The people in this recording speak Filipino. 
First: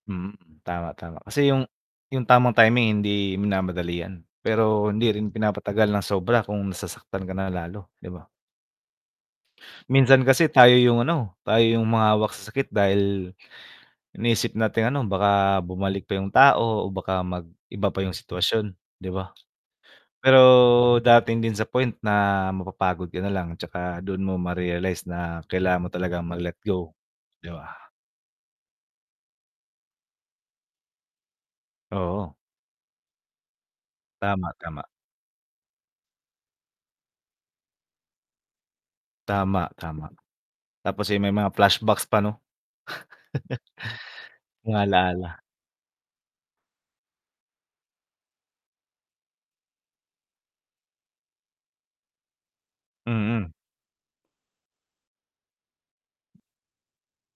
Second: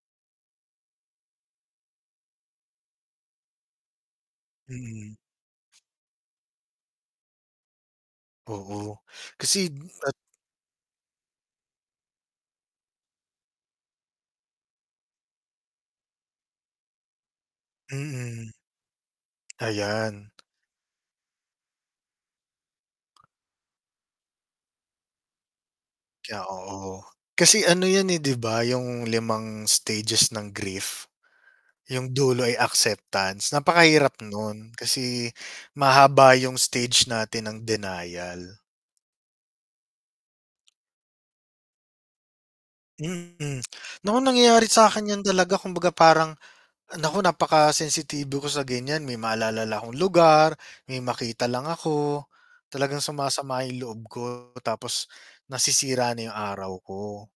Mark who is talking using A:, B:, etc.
A: Mm, tama, tama kasi 'yung 'yung tamang timing hindi minamadali 'yan, pero hindi
B: Mm.
A: rin pinapatagal ng sobra kung nasasaktan ka na lalo, 'di ba?
B: Oo kasi [unintelligible] at
A: Minsan kasi tayo 'yung ano, tayo 'yung humahawak sa sakit dahil iniisip nating ano baka bumalik pa 'yung tao o baka mag-iba pa 'yung
B: Mm.
A: sitwasyon, 'di ba?
B: Ayan.
A: Pero darating din sa point na mapapagod ka na lang 'tsaka doon mo marealize na kailangan mo talagang mag
B: Kaya,
A: let go,
B: oo.
A: 'di
B: Kasi
A: ba?
B: ano 'yun, eh, 'di ba, 'yung limang stages ng grief. 'Yung
A: Oo.
B: dulo ay acceptance, napakahirap
A: Tama,
B: nun
A: tama.
B: kasi mahaba 'yung stage natin ng denial.
A: Tama, tama tapos, eh, may mga flashbacks pa, 'no.
B: Mm, naku nangyayari
A: Mga
B: sa'kin 'yan
A: alaala.
B: talaga kumbaga parang naku napakensitibo ko sa ganiyan, may maalalala lang akong lugar, may makita lang ako, talagang
A: Mm.
B: sumasama 'yung loob ko tapos nasisira na 'yung araw ko.